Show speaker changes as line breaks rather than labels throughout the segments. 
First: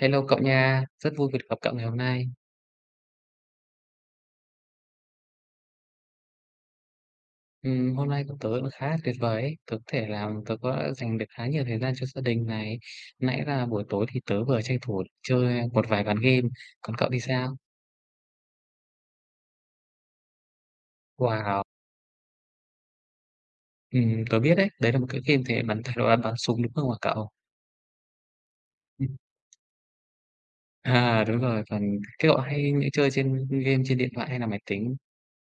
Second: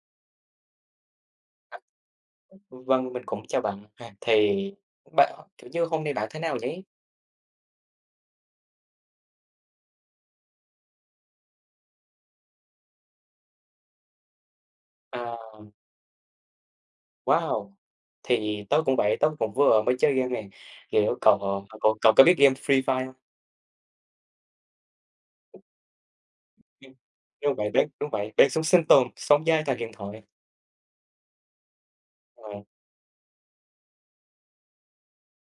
Hello cậu nha, rất vui được gặp cậu ngày hôm nay.
Vâng, mình cũng chào bạn ha. Bạn hôm nay bạn thế nào nhỉ?
Hôm nay của tớ cũng khá là tuyệt vời ấy. Tớ có dành được khá nhiều thời gian cho gia đình này. Nãy là buổi tối thì tớ vừa tranh thủ
À,
chơi một vài ván game, còn cậu thì sao?
wow! Thì tớ cũng vậy, tớ cũng vừa mới chơi game này. Kiểu, cậu,
Wow,
cậu cậu có biết game Free Fire không?
tớ biết đấy, đấy là một cái game thể loại bắn súng đúng không
Ừm,
hả cậu?
Đúng vậy đấy, đúng vậy, bắn súng sinh tồn,
Ừm.
sống dai toàn điện thoại.
À đúng rồi, còn cái cậu
Ờ,
hay những chơi trên game trên điện thoại hay là máy tính?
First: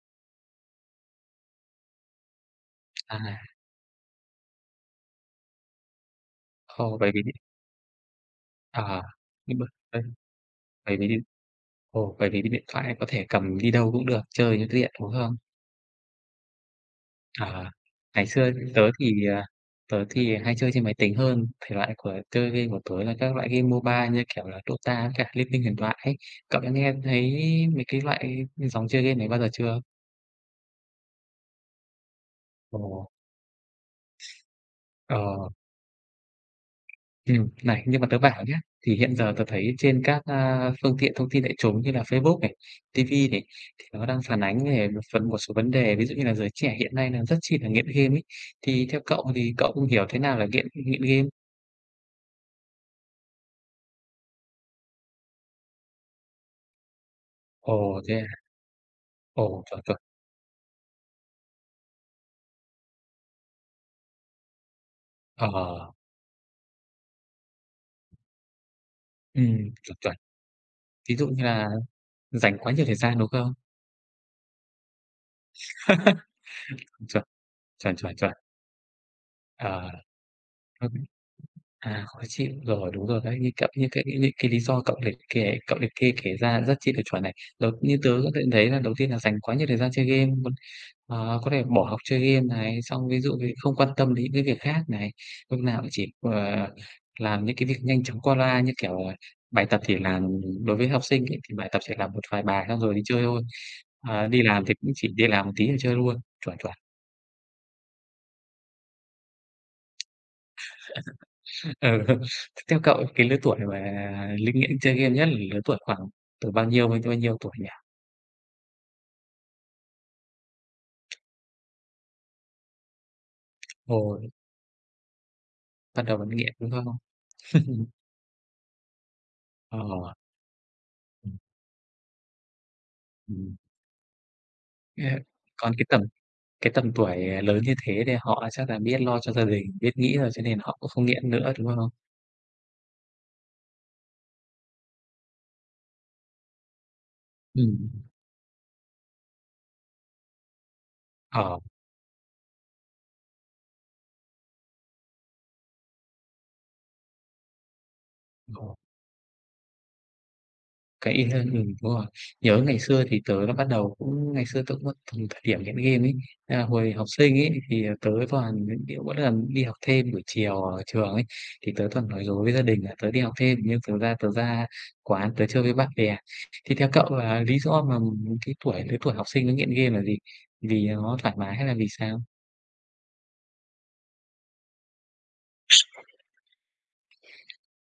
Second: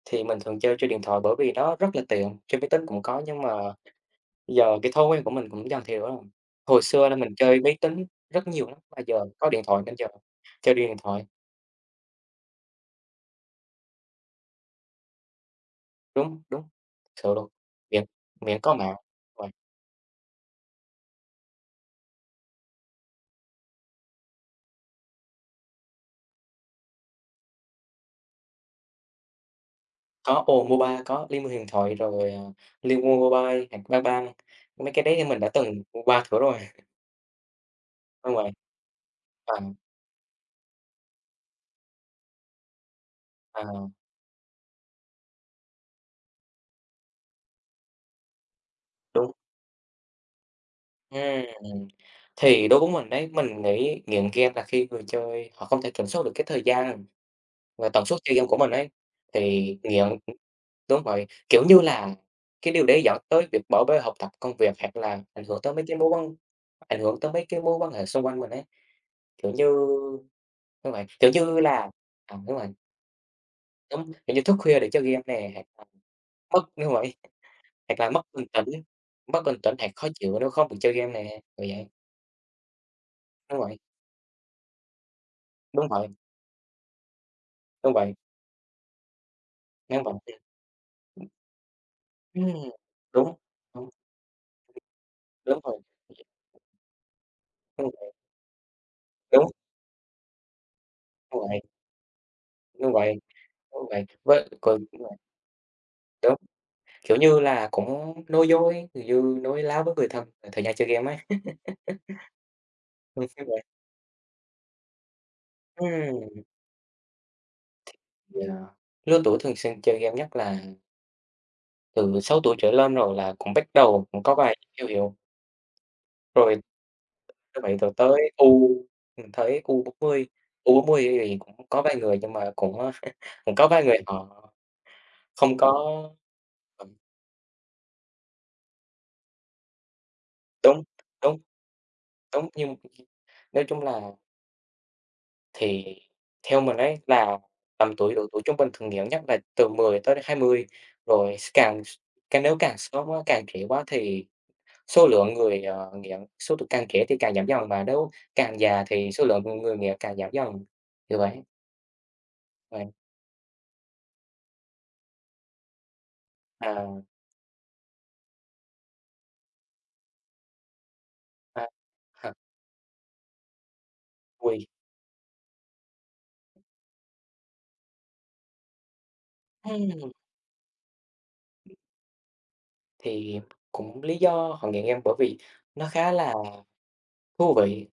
thì mình thường chơi trên điện thoại bởi vì nó rất là tiện, trên máy tính cũng
À,
có nhưng mà giờ cái thói quen của mình cũng dần thay rồi. Hồi
ồ
xưa
bởi
là
vì
mình chơi máy tính rất nhiều lắm, mà
à,
giờ có
nhưng
điện
mà
thoại nên
bởi
giờ chơi điện
bởi vì
thoại.
ồ bởi vì cái điện thoại có thể cầm đi đâu cũng được, chơi những cái điện đúng không?
Đúng, đúng, sự luôn,
Ờ,
miễn
ngày xưa
miễn có
tớ
mạng,
thì, à,
rồi
tớ thì hay chơi trên máy tính hơn, thể loại của chơi game của tớ là các loại game MOBA như kiểu là Dota với cả Liên minh huyền thoại ấy. Cậu đã nghe thấy mấy cái loại dòng chơi game này bao giờ chưa?
có ồ Mobile, có Liên Minh Huyền Thoại rồi, Liên
Ồ,
Quân Mobile, hạt Bang Bang, mấy cái đấy thì mình đã
ờ,
từng qua thử rồi.
này, nhưng mà tớ
Đúng
bảo
rồi,
nhá, thì hiện giờ tớ
à,
thấy trên các, phương tiện thông tin đại chúng như là Facebook này, ti vi này, thì
à,
nó đang phản ánh về một phần một số vấn đề, ví dụ như là giới trẻ hiện nay là rất chi là nghiện game ấy. Thì theo
đúng,
cậu thì cậu cũng hiểu thế nào là nghiện nghiện game?
ừm. Thì đối với mình đấy, mình nghĩ nghiện game là khi người chơi họ không thể kiểm soát được cái thời gian và
Ồ,
tần
thế
suất
à?
chơi game của mình ấy,
Ồ,
thì
chuẩn.
nghiện đúng vậy, kiểu như là, cái điều đấy dẫn tới việc bỏ bê học tập, công việc hoặc là
Ờ,
ảnh hưởng tới mấy cái mối quan hệ xung quanh mình ấy. Kiểu như
chuẩn, chuẩn.
đúng rồi,
Ví dụ
kiểu
như
như
là
là à, đúng
dành
rồi,
quá nhiều thời gian, đúng không?
đúng, kiểu như thức khuya để chơi game nè, hoặc là đúng rồi,
Chuẩn, chuẩn,
hoặc là
chuẩn, chuẩn.
mất bình tĩnh hoặc
Ờ,
khó chịu nếu không được
ok.
chơi game nè, kiểu vậy.
À, khó chịu rồi, đúng rồi đấy,
Đúng rồi,
như cái những cái lý do cậu liệt kê
đúng vậy,
kể ra rất chi là chuẩn này. Đầu
đúng
như tớ
vậy,
có thể thấy là đầu tiên là dành quá nhiều thời gian
đúng
chơi game,
vậy.
còn, có thể bỏ học chơi game
Ừm,
này, xong ví
đúng,
dụ như không quan
đúng,
tâm đến những cái việc khác này,
đúng
lúc
rồi,
nào cũng chỉ làm những cái việc
đúng,
nhanh chóng qua loa như kiểu,
đúng,
bài tập thì làm đối với học sinh ấy,
đúng
thì
vậy,
bài tập chỉ làm một vài bài xong
đúng
rồi đi
vậy,
chơi thôi,
đúng vậy.
ờ, đi
Với
làm thì
còn
cũng
đúng
chỉ
rồi,
đi làm một tí rồi chơi luôn,
đúng,
chuẩn, chuẩn.
kiểu như là, cũng nói dối, kiểu như, nói láo với người thân, thời gian chơi game ấy.
Ừ. Theo cậu
Đúng
cái lứa
như
tuổi
vậy.
mà linh nghiện chơi game nhất là lứa tuổi khoảng
Ừm,
từ bao nhiêu đến bao nhiêu tuổi nhỉ?
yeah. Lứa tuổi thường xuyên chơi game nhất là Từ 6 tuổi trở lên rồi là cũng bắt đầu cũng
Hồi
có vài hiệu hiệu,
bắt đầu vẫn nghiện,
rồi
đúng không?
như vậy rồi tới U mình thấy
Ờ.
u bốn mươi
Ừm,
thì cũng có vài người nhưng mà cũng, ơ, cũng
ừm.
có vài người họ
Ờ,
không có
còn cái tầm cái
ừm,
tầm tuổi lớn như thế thì họ chắc là biết lo cho gia đình, biết nghĩ rồi cho nên họ
đúng,
cũng không nghiện
đúng,
nữa, đúng không?
đúng, nhưng nói chung là thì theo mình ấy là
Ừm.
tầm tuổi độ tuổi trung bình thường nhiều nhất là từ 10 tới 20. Rồi s
Ờ.
càng s Cái nếu càng sớm quá, càng trễ quá thì số lượng người, ờ, nghiện số tuổi càng trẻ thì càng giảm dần, mà nếu càng
Ờ.
già thì số lượng người nghiện càng giảm dần,
Cái
như vậy.
intern Đúng rồi. Nhớ ngày
Vậy,
xưa thì tớ là bắt đầu cũng ngày xưa tớ cũng tầm thời điểm nghiện game ấy, nên là
à,
hồi học sinh ấy thì, tớ toàn mỗi lần đi học thêm buổi chiều ở trường ấy,
à,
thì tớ toàn nói
à,
dối với gia đình là tớ đi học thêm, nhưng thực ra tớ
quỳ,
ra quán tớ chơi với bạn bè. Thì theo cậu là lý do mà cái tuổi lứa tuổi học sinh nó nghiện game là
ừm,
gì? Vì nó thoải mái hay là vì sao?
thì cũng lý do họ nghiện game bởi vì nó khá là thú vị,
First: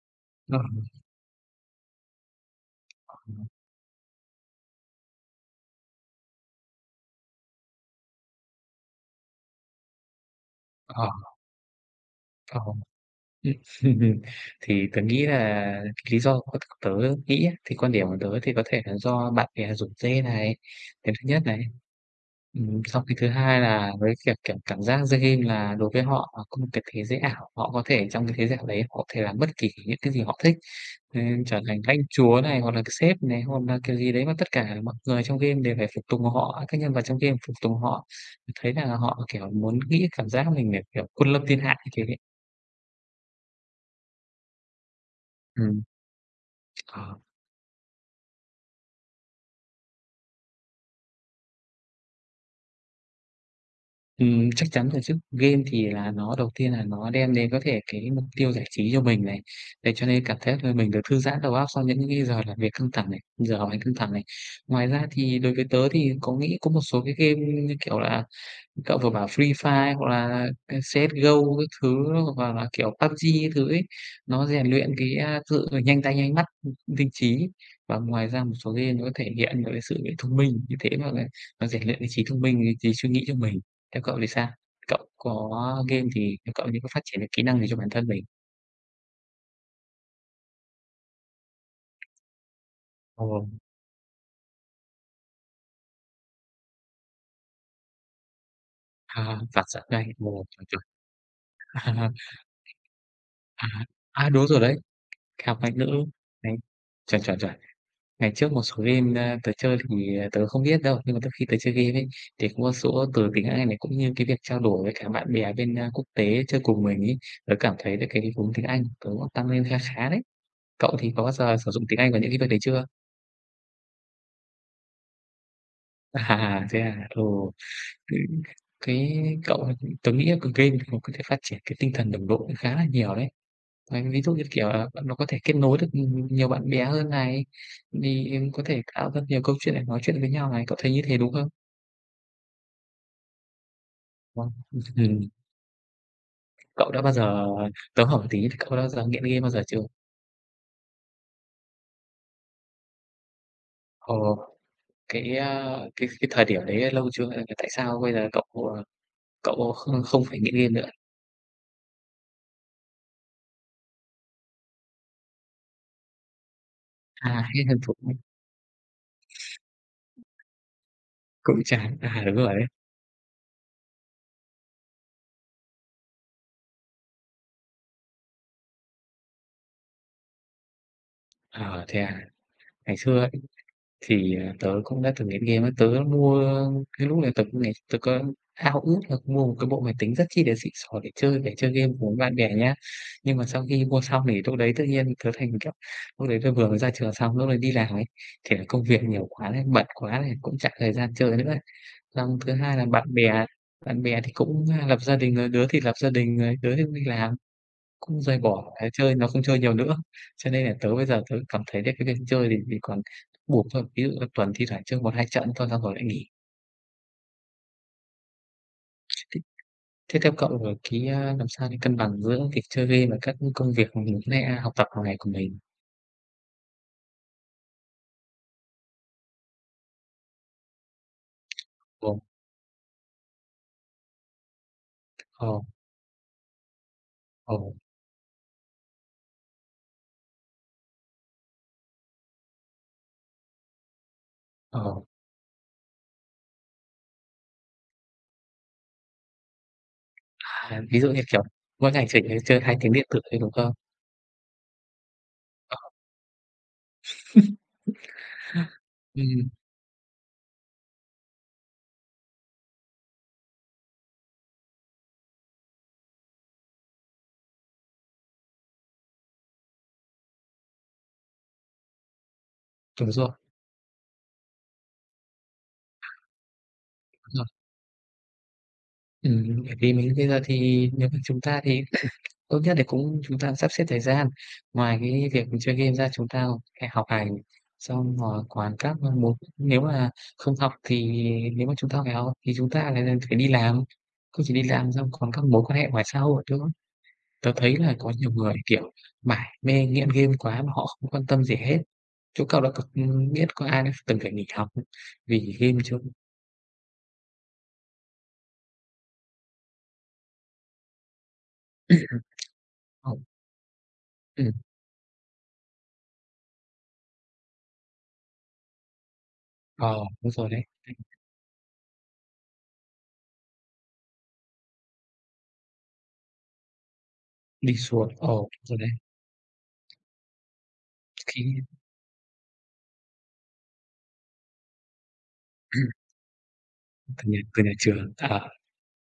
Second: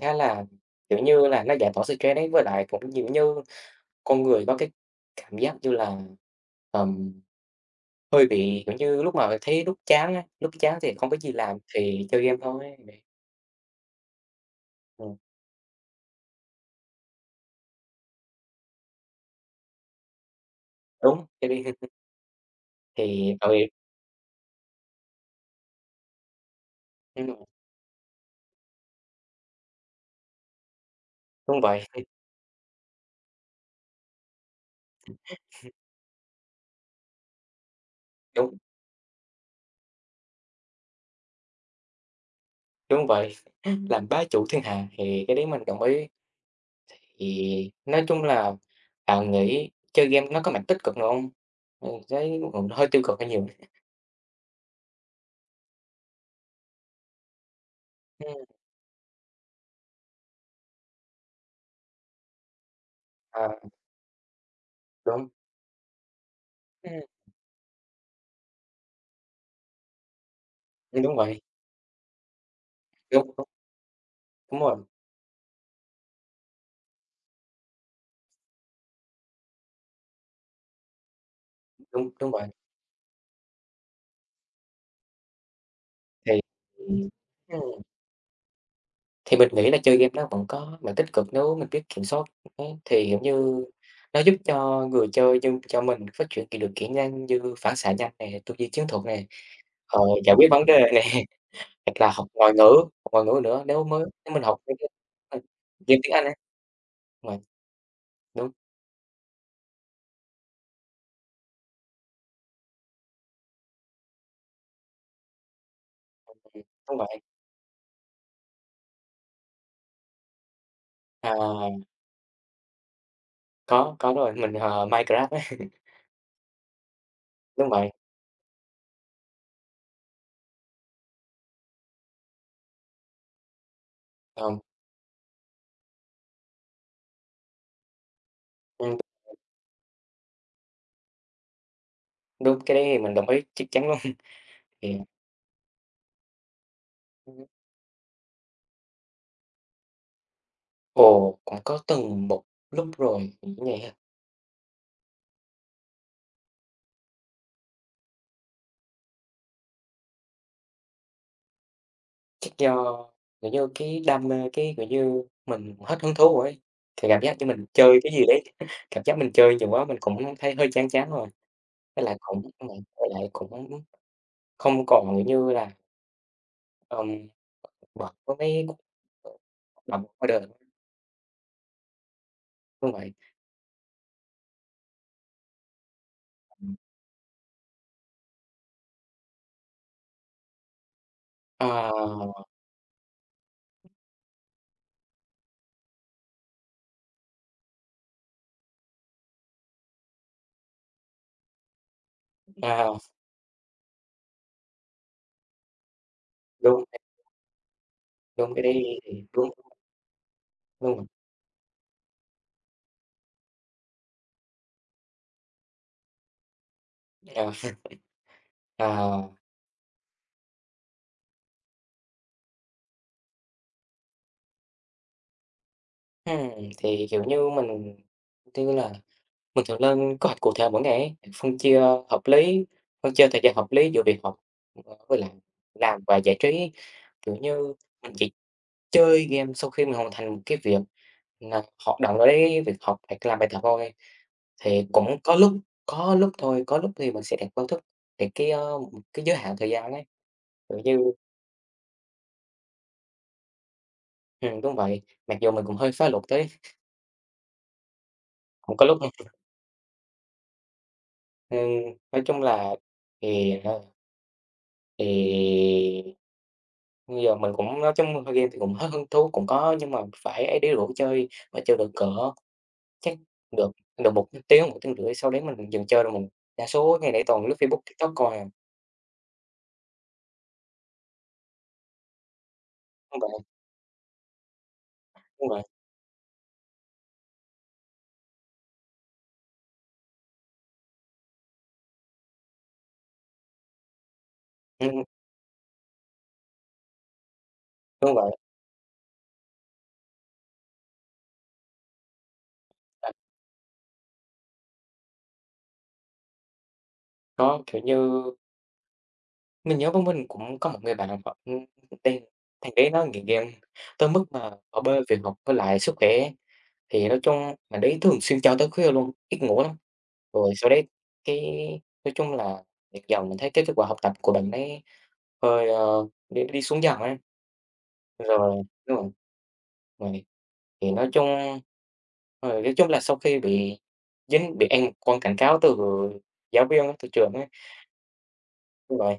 khá là,
Ờ,
kiểu như là, nó giải tỏa stress ấy, với lại cũng, kiểu như, con người có cái cảm giác như là, ờm, hơi bị, kiểu như, lúc mà thấy lúc chán á, lúc chán thì không
ờ,
có gì làm thì chơi game thôi,
ờ. Ừm, thì tớ
ừm,
nghĩ là cái lý do của tớ nghĩ á, thì quan điểm của tớ thì có thể là do bạn bè rủ rê này, cái
đúng,
thứ nhất
chơi
này.
đi
Xong cái thứ
thì tại
hai
vì
là với việc, kiểu, cảm giác chơi game là đối với họ là có một cái thế giới
ừm.
ảo, họ có thể trong cái thế giới ảo đấy họ có thể làm bất kỳ những cái gì họ thích, nên trở
Đúng
thành
vậy,
lãnh chúa này, hoặc là cái sếp này, hoặc là kiểu gì đấy mà tất cả mọi người trong game đều phải phục tùng họ, các nhân vật trong game phục tùng họ.
đúng,
Thấy là họ, kiểu, muốn nghĩ cảm giác mình là, kiểu, quân lâm thiên hạ như thế đấy.
đúng vậy. Làm bá chủ thiên hạ thì cái đấy mình đồng
Ừm.
ý.
Ờ.
Thì nói chung là bạn nghĩ chơi game nó có mặt tích cực nào hông? Mình thấy cũng hơi tiêu cực hơi nhiều.
Chắc chắn rồi chứ. Game thì là nó đầu tiên là nó đem đến có thể cái mục
Ừm,
tiêu giải trí cho mình này, để cho nên cảm thấy là mình được thư giãn đầu óc sau những cái giờ làm việc căng thẳng này,
à,
giờ học hành căng thẳng này. Ngoài ra
đúng,
thì đối với tớ thì có nghĩ có một
ừm,
số cái game như kiểu là cậu vừa bảo Free Fire hoặc là cái
đúng vậy,
CS:GO các thứ, hoặc là, kiểu,
đúng,
PUBG
đúng,
các thứ ấy, nó
đúng
rèn
rồi,
luyện cái sự nhanh tay nhanh mắt, linh trí. Và ngoài ra một số game nó thể hiện được cái sự thông minh, như thế mà là nó rèn luyện cái
đúng,
trí
đúng
thông
vậy.
minh, cái trí suy nghĩ cho mình. Theo cậu thì sao? Cậu có game thì
Thì,
theo cậu thì có phát
ừm,
triển được kỹ năng gì cho bản thân mình?
thì Mình nghĩ là chơi game nó vẫn có mặt tích cực nếu mình biết kiểm soát. Ấy, thì, kiểu
Ồ,
như, nó giúp cho người chơi như cho mình phát triển kỹ được kỹ năng như phản xạ nhanh này, tư duy chiến thuật này,
vặt giận
ờ,
đây,
giải
ồ,
quyết vấn
chuẩn,
đề
chuẩn.
này. Hoặc là học ngoại ngữ, Học ngoại ngữ nữa
À, à, à,
nếu mình
đúng
học
rồi đấy,
mấy cái ừm,
học ngoại ngữ,
game tiếng Anh ấy,
đấy, chuẩn,
ngoài
chuẩn, chuẩn. Ngày
đúng,
trước một số game, tớ chơi thì, tớ không biết đâu, nhưng mà từ khi tớ chơi game ấy, thì cũng có số từ tiếng Anh này, cũng như cái việc trao đổi với cả bạn bè bên, quốc
ừm,
tế chơi
ừm,
cùng
đúng
mình ấy,
vậy.
tớ cảm thấy được cái vốn tiếng Anh tớ cũng tăng lên khá khá đấy. Cậu thì có bao giờ
À,
sử dụng tiếng Anh vào những cái việc đấy chưa?
có rồi, mình, ờ, Minecraft ấy,
À, thế à? Ừ,
đúng vậy,
cái cái cậu tớ nghĩ là cái game thì nó có thể phát triển cái tinh thần đồng đội cũng khá là nhiều đấy. Đấy, ví dụ như,
ờm,
kiểu là, nó có thể kết nối được, nhiều bạn bè hơn này, thì có thể
ừm,
tạo ra nhiều câu chuyện để nói chuyện với nhau này, cậu thấy như thế đúng không?
đúng, cái đấy thì mình đồng ý, chắc chắn luôn.
Vâng.
Thì
Ừm, cậu đã bao giờ tớ hỏi một tí, cậu đã bao giờ nghiện game bao giờ chưa?
ồ, cũng có từng một lúc rồi, mình nghĩ vậy ha,
Ờ, cái, a, cái cái thời điểm đấy lâu chưa? Hay là tại sao bây giờ cậu không không phải nghiện game nữa?
chắc do, kiểu như, cái đam mê, kiểu như, mình hết hứng thú rồi ấy, thì cảm
À,
giác như
hết
mình
thân thuộc
chơi cái gì đấy, cảm giác mình chơi nhiều quá mình cũng thấy hơi chán chán rồi,
cũng chán.
với lại
À, đúng
cũng đúng
rồi đấy.
vậy, với lại cũng không còn, kiểu như là ừm, bật có mấy cuộc động ngoài đời
Ờ, thế à?
đúng
Ngày
vậy.
xưa Thì, à, tớ cũng đã thử nghiệm game ấy, tớ mua
Ừm.
cái lúc này tớ cũng ngày tớ có ao ước là mua một cái bộ máy tính rất chi là xịn sò để chơi
Ờ,
game cùng
ừm.
bạn bè nhá. Nhưng mà sau khi mua xong thì lúc đấy tự nhiên tớ thành, kiểu, lúc đấy tớ vừa mới ra trường xong, lúc đấy đi làm ấy, thì là công việc nhiều quá này bận quá này, cũng chả thời gian chơi nữa ấy. Xong thứ hai là
À,
bạn bè thì cũng, lập gia đình rồi, đứa thì lập gia đình rồi, đứa
đúng,
thì cũng đi làm. Cũng rời
đúng, cái
bỏ cái
đấy
chơi,
thì
nó không
đúng,
chơi nhiều nữa. Cho nên là
đúng
tớ
rồi.
bây giờ tớ cảm thấy là cái việc chơi thì mình còn buộc thôi, ví dụ là tuần thi thoảng chơi một 2 trận thôi xong rồi lại nghỉ.
Ờ, ờ,
Thế thế theo cậu là cái, làm sao để cân bằng giữa việc chơi game và các công việc của mình với lại học tập hàng ngày của mình?
ừm, thì, kiểu như, mình như là mình thường lên kế hoạch cụ thể mỗi ngày ấy,
Ồ,
hợp lý, phân chia thời gian hợp lý giữa việc học, ờ, với lại
ồ
làm và giải trí. Kiểu
ồ
như, mình chỉ chơi game sau khi mình hoàn thành một cái việc là hoạt động đấy, việc học hoặc làm bài tập thôi, thì
ờ,
cũng có lúc, có lúc thì mình sẽ đặt báo thức để một cái giới hạn thời gian ấy, kiểu
à, ví dụ
như
như, kiểu, mỗi ngày chỉ chơi 2 tiếng điện tử thôi, đúng không?
đúng vậy, mặc dù mình cũng
Ờ,
hơi phá luật đấy, cũng có lúc nha. Ừm, nói chung là thì, ờ, thì bây giờ mình cũng nói chung, ơ, game thì cũng hết hứng thú, cũng có nhưng mà phải ấy đi rủ chơi mà chơi được cỡ
đúng
Chắc
rồi,
được được một tiếng rưỡi, sau đấy mình dừng chơi rồi mình đa số ngày nãy
đúng
toàn
rồi.
lướt Facebook, TikTok không à.
Bởi vì mình bây giờ thì nếu mà chúng ta thì tốt nhất thì
Đúng
cũng
vậy,
chúng ta sắp xếp thời gian, ngoài cái việc
đúng
mình
vậy,
chơi game ra chúng ta phải học hành, xong rồi còn các môn muốn nếu mà không học thì nếu mà chúng ta phải học thì chúng ta lại là phải đi làm, không chỉ đi làm
ừm,
xong còn các mối quan hệ ngoài xã hội nữa. Tớ thấy là có
đúng
nhiều
vậy.
người, kiểu, mải mê nghiện game quá mà họ không quan tâm gì hết. Chỗ cậu đã có
À,
biết có ai đã từng phải nghỉ học vì game chưa?
nó, kiểu như, mình nhớ với mình cũng có một người bạn họ, đang thằng đấy nó
Ờ,
nghiện game tới mức mà
ừm,
bỏ bê việc học với lại sức khỏe ấy, thì nói chung thằng đấy thường xuyên chơi tới khuya luôn, ít ngủ lắm.
ờ, đúng rồi
Rồi
đấy,
sau đấy cái nói chung là dần dần mình thấy cái kết quả học tập của bạn ấy hơi, ơ, đi đi xuống dần ấy.
đi xuống, ờ, đúng
Rồi
rồi đấy,
đúng rồi, rồi. Thì nói chung
khi
Ờ, nói chung là sau khi bị ăn con cảnh cáo từ
ừm,
giáo viên á, từ
từ
trường
nhà
ấy
từ nhà trường, ờ.
đúng rồi,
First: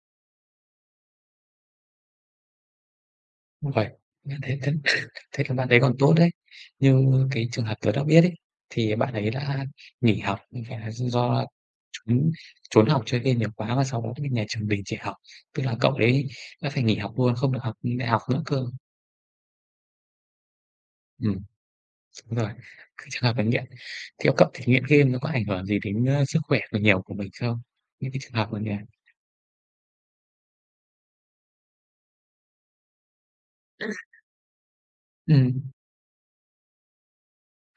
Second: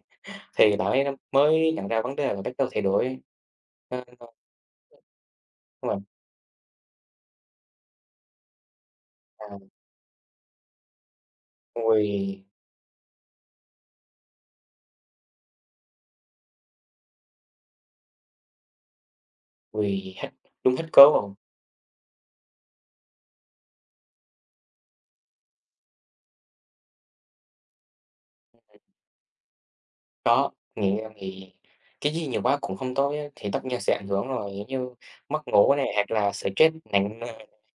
thì bạn ấy mới nhận ra vấn đề và bắt đầu thay đổi.
Đúng vậy,
Ờ, ờ.
bạn thấy thế thế là bạn ấy
Đúng
còn
rồi,
tốt đấy. Như cái trường hợp tớ đã biết ấy, thì bạn ấy
à,
đã nghỉ học, nhưng phải là do trốn
người
trốn học chơi game nhiều quá và sau đó thì nhà trường đình chỉ học, tức là cậu đấy đã phải nghỉ học luôn, không được học đại học nữa cơ.
người hết đúng hết cớ rồi.
Ừm, đúng rồi, cái trường hợp là nghiện. Theo cậu thì nghiện game nó có ảnh hưởng gì đến, sức khỏe của nhiều của mình không? Những cái trường hợp mà nhà
Đó, nghiện em thì cái gì nhiều quá cũng không tốt á, thì tất nhiên sẽ ảnh hưởng rồi, giống như mất
ừm,
ngủ này, hoặc là stress nặng nề.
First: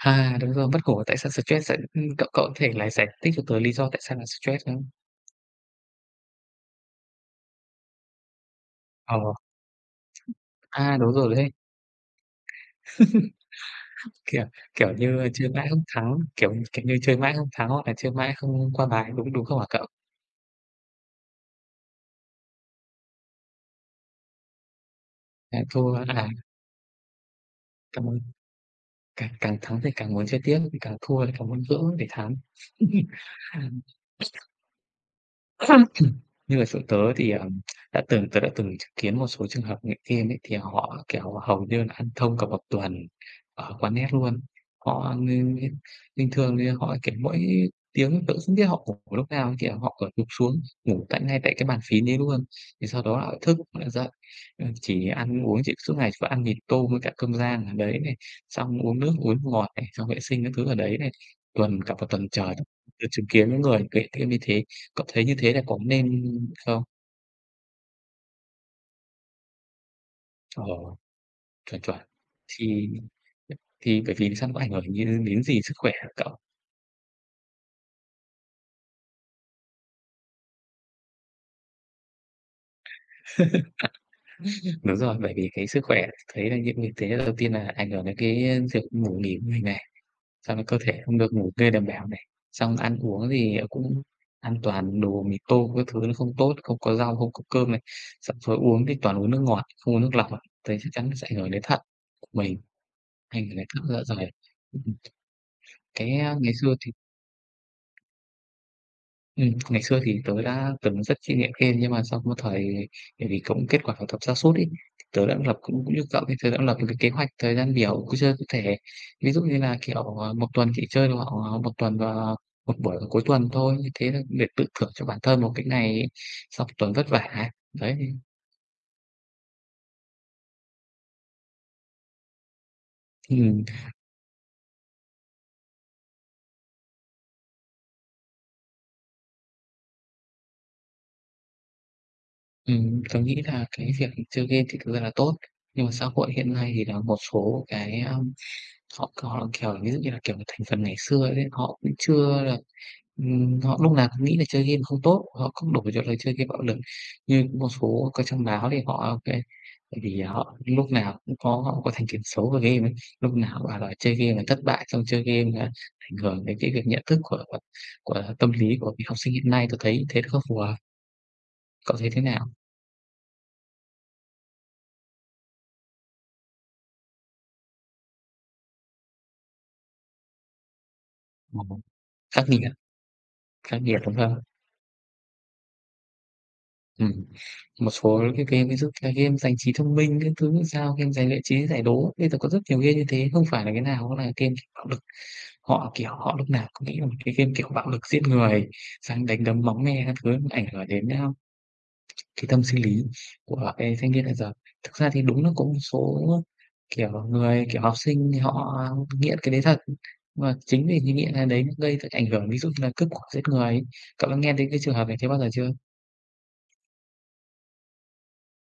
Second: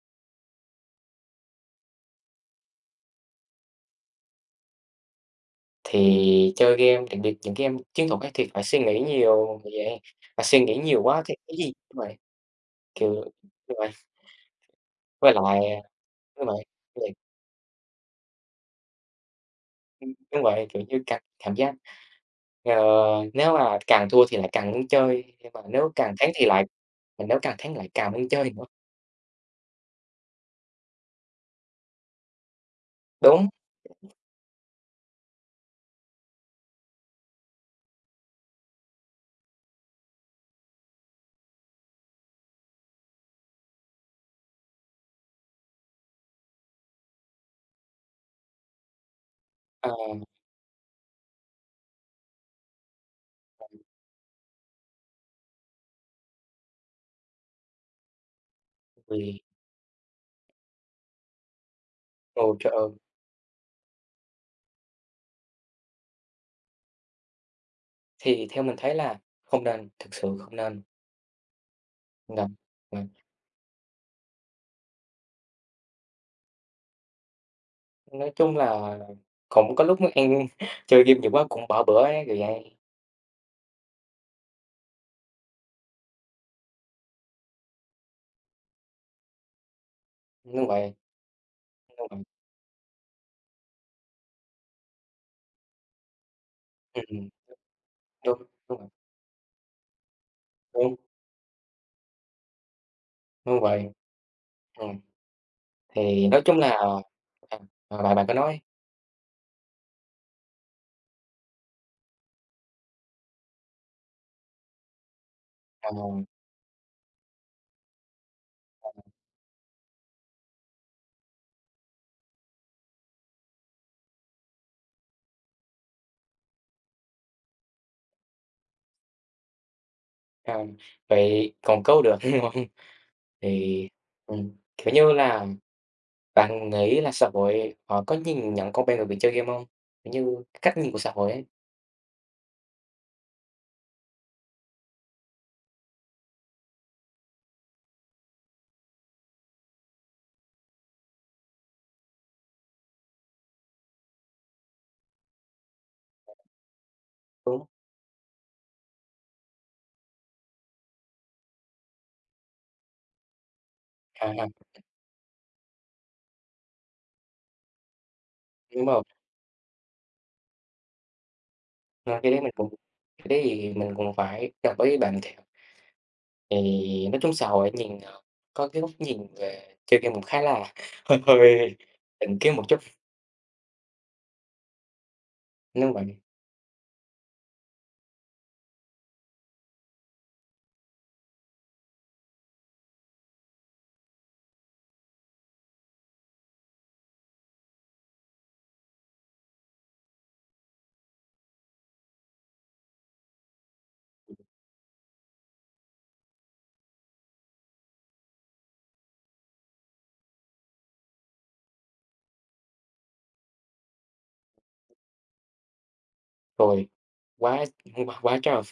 à, đúng rồi, mất ngủ tại sao stress lại cậu cậu có thể là giải thích cho tớ lý do tại sao là stress không?
Thì chơi game, đặc biệt những game chiến thuật ấy thì phải suy nghĩ
Ờ,
nhiều, như vậy, mà suy nghĩ
à,
nhiều
đúng
quá thì
rồi đấy.
cái gì cũng vậy. Kiểu đúng vậy,
Kiểu, kiểu như,
với lại
chơi mãi không thắng,
đúng
kiểu
vậy
kiểu như,
đúng rồi,
chơi mãi không thắng hoặc là chơi mãi không qua bài, đúng đúng không hả cậu?
ưm, đúng vậy, kiểu như, cảm cảm giác, ờ, nếu mà càng thua thì lại càng muốn chơi, nhưng
À,
mà nếu
thua
càng
à,
thắng thì lại mà nếu càng thắng lại
cảm
càng
ơn,
muốn chơi nữa.
càng càng thắng thì càng muốn chơi tiếp, càng thua thì càng muốn gỡ để thắng.
Đúng,
Như mà chỗ tớ thì, đã từng tớ đã từng chứng kiến một số trường hợp nghiện game ấy, thì họ, kiểu, hầu như là ăn thông cả một tuần ở quán net luôn. Họ ng Bình thường thì họ, kiểu, mỗi tiếng tớ không biết họ ngủ lúc nào, thì
ờ,
họ, gục xuống, ngủ ngay tại cái bàn phím đấy luôn. Thì sau đó lại thức dậy, chỉ ăn uống chỉ suốt ngày chỉ có ăn mì tôm với cả cơm rang ở đấy này, xong uống nước
vì
ngọt này, xong vệ sinh các thứ ở đấy này, cả một tuần
ồ,
trời.
trời ơi,
Tớ chứng kiến những người nghiện game như thế. Cậu thấy như thế là có nên không?
thì theo mình thấy là không nên, thực sự không
Ờ,
nên,
chuẩn, chuẩn.
nên
Thì
ừm,
thì bởi vì sao nó có ảnh hưởng đến sức khỏe hả cậu?
nói chung là cũng có lúc muốn ăn chơi game nhiều quá cũng bỏ bữa ấy, kiểu vậy.
Đúng rồi, bởi vì cái sức khỏe thấy là những việc thế đầu tiên là ảnh hưởng đến cái việc ngủ nghỉ của mình này, xong rồi
Đúng
cơ
vậy,
thể không được ngủ nghê đảm
đúng
bảo
vậy,
này, xong ăn uống thì cũng ăn toàn đồ mì tôm các thứ nó không tốt, không có rau,
ừm,
không có cơm này, xong
đúng,
rồi
đúng
uống
vậy,
thì toàn uống nước ngọt, không uống nước lọc, thấy chắc
đúng,
chắn nó sẽ ảnh hưởng đến thận của mình, ảnh hưởng
đúng
đến thận,
vậy,
dạ dày. Ừm,
ừm,
cái
thì
à,
nói
ngày
chung là
xưa.
à, ờ, bạn bạn cứ nói
Ngày xưa thì tớ đã từng rất chuyên nghiệm game, nhưng mà sau một thời bởi vì cũng kết quả học tập sa sút ấy, tớ đã lập cũng cũng như cậu
hông,
thì tớ đã lập một cái kế hoạch thời gian biểu cứ chơi cụ thể. Ví dụ như là, kiểu, 1 tuần chỉ chơi được khoảng một tuần và một buổi vào cuối tuần thôi, như thế là để tự thưởng cho bản thân một cái ngày sau một tuần vất vả. Đấy,
hông, vậy còn câu được, đúng hông?
ừm,
Thì, ừm, kiểu như là, bạn nghĩ là xã hội họ có nhìn nhận con bé người bị chơi game không? Kiểu như, cách nhìn của xã hội ấy,
tớ nghĩ là cái việc chơi game thì thực ra là tốt, nhưng mà xã hội hiện nay thì là một số cái, họ họ, kiểu, ví dụ như là, kiểu, thành phần ngày xưa đấy, họ cũng chưa là. Họ lúc nào cũng nghĩ là chơi game không tốt, họ không đổ cho là chơi game bạo lực. Như
đúng không?
một số có trong báo thì họ kê, tại vì họ lúc nào cũng có họ có thành kiến xấu về game ấy, lúc nào bảo là chơi
À,
game là
à,
thất bại, xong chơi game là ảnh hưởng đến cái việc nhận thức của tâm lý
đúng
của
rồi,
cái học sinh hiện nay. Tôi thấy thế nó không phù hợp, cậu thấy
ờ,
thế nào?
cái đấy thì mình cũng phải đồng ý với bạn thiệt. Thì nói chung xã hội nhìn, ờ, có cái góc nhìn về chơi game cũng khá là hơi hơi
Ồ,
định
khắc
kiến một
nghiệt,
chút,
khắc nghiệt, đúng không?
nếu vậy
Ừm, Một số cái game ví dụ là game giành trí thông minh cái thứ như sao, game giành luyện trí giải đố, bây giờ có rất nhiều game như thế, không phải là cái nào cũng là game bạo lực. Họ, kiểu, họ lúc nào cũng nghĩ là một cái game, kiểu, bạo lực giết người, sang đánh đấm máu me các thứ ảnh hưởng đến, cái tâm sinh lý của cái thanh niên hiện giờ. Thực ra thì đúng là có một số, kiểu, người, kiểu, học sinh thì họ nghiện cái đấy thật, mà chính vì cái nghiện cái đấy gây ra ảnh hưởng, ví dụ như là cướp của giết người. Cậu đã nghe đến cái trường hợp này thế bao giờ chưa?
rồi quá quá quá trời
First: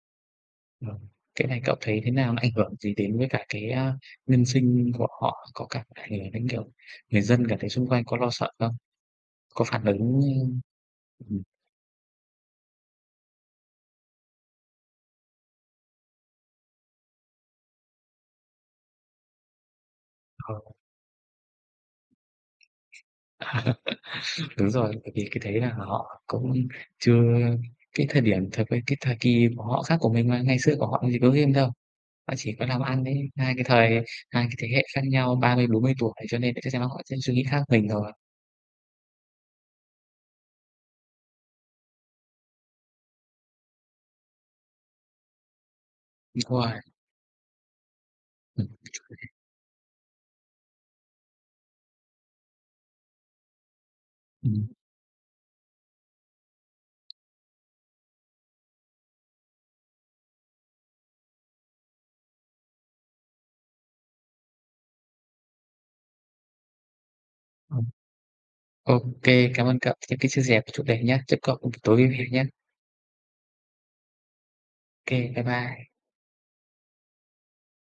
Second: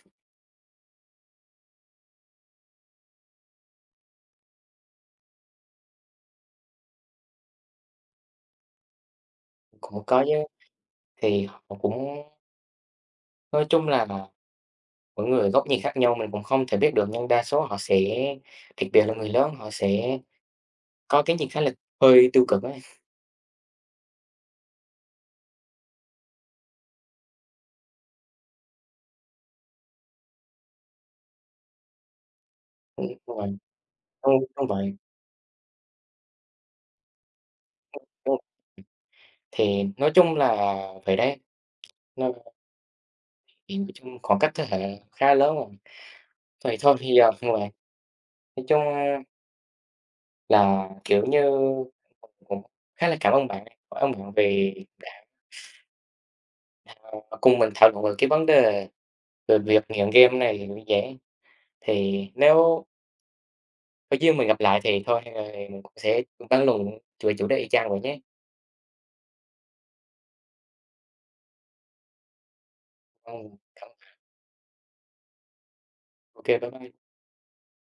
Ờ, cái này cậu thấy thế nào? Nó ảnh hưởng gì đến với cả cái, nhân sinh của họ? Có cả ảnh hưởng đến, kiểu, người dân cảm thấy xung quanh có lo sợ không? Có phản ứng,
cũng có chứ.
ừm,
Thì họ cũng nói chung là mỗi người góc nhìn khác nhau mình cũng không thể biết được, nhưng đa số họ sẽ đặc biệt là người lớn, họ sẽ
ờ.
có cái nhìn khá là hơi tiêu cực ấy.
Đúng rồi, bởi vì cái đấy là họ cũng chưa, cái thời điểm thời cái thời kỳ của họ khác của mình mà, ngày xưa của họ làm gì có game đâu, họ chỉ có làm ăn đấy,
Đúng rồi, đúng,
hai cái
đúng
thế hệ
vậy,
khác nhau 30 40 tuổi, cho nên là chắc chắn là họ sẽ suy nghĩ khác mình rồi.
đúng. Thì nói chung là vậy đấy, nên thì nói chung khoảng cách thế hệ khá lớn rồi.
Đúng rồi,
Vậy thôi thì, giờ đúng rồi, nói
ừm,
chung là, kiểu như, cũng khá là cảm ơn bạn
ừm,
vì đã cùng mình thảo luận về cái vấn đề về việc nghiện game này, kiểu như vậy. Thì nếu Thôi chứ mình gặp lại thì thôi, hay là mình cũng sẽ cũng tán lùng, chửi chủ đề y
ừm.
chang vậy nhé.
Ô kê, cảm ơn cậu cho cái chia sẻ về chủ đề nhá, chúc cậu một buổi tối vui vẻ nhá.
Ừm,
Ô kê, bye bye.
OK, bye bye.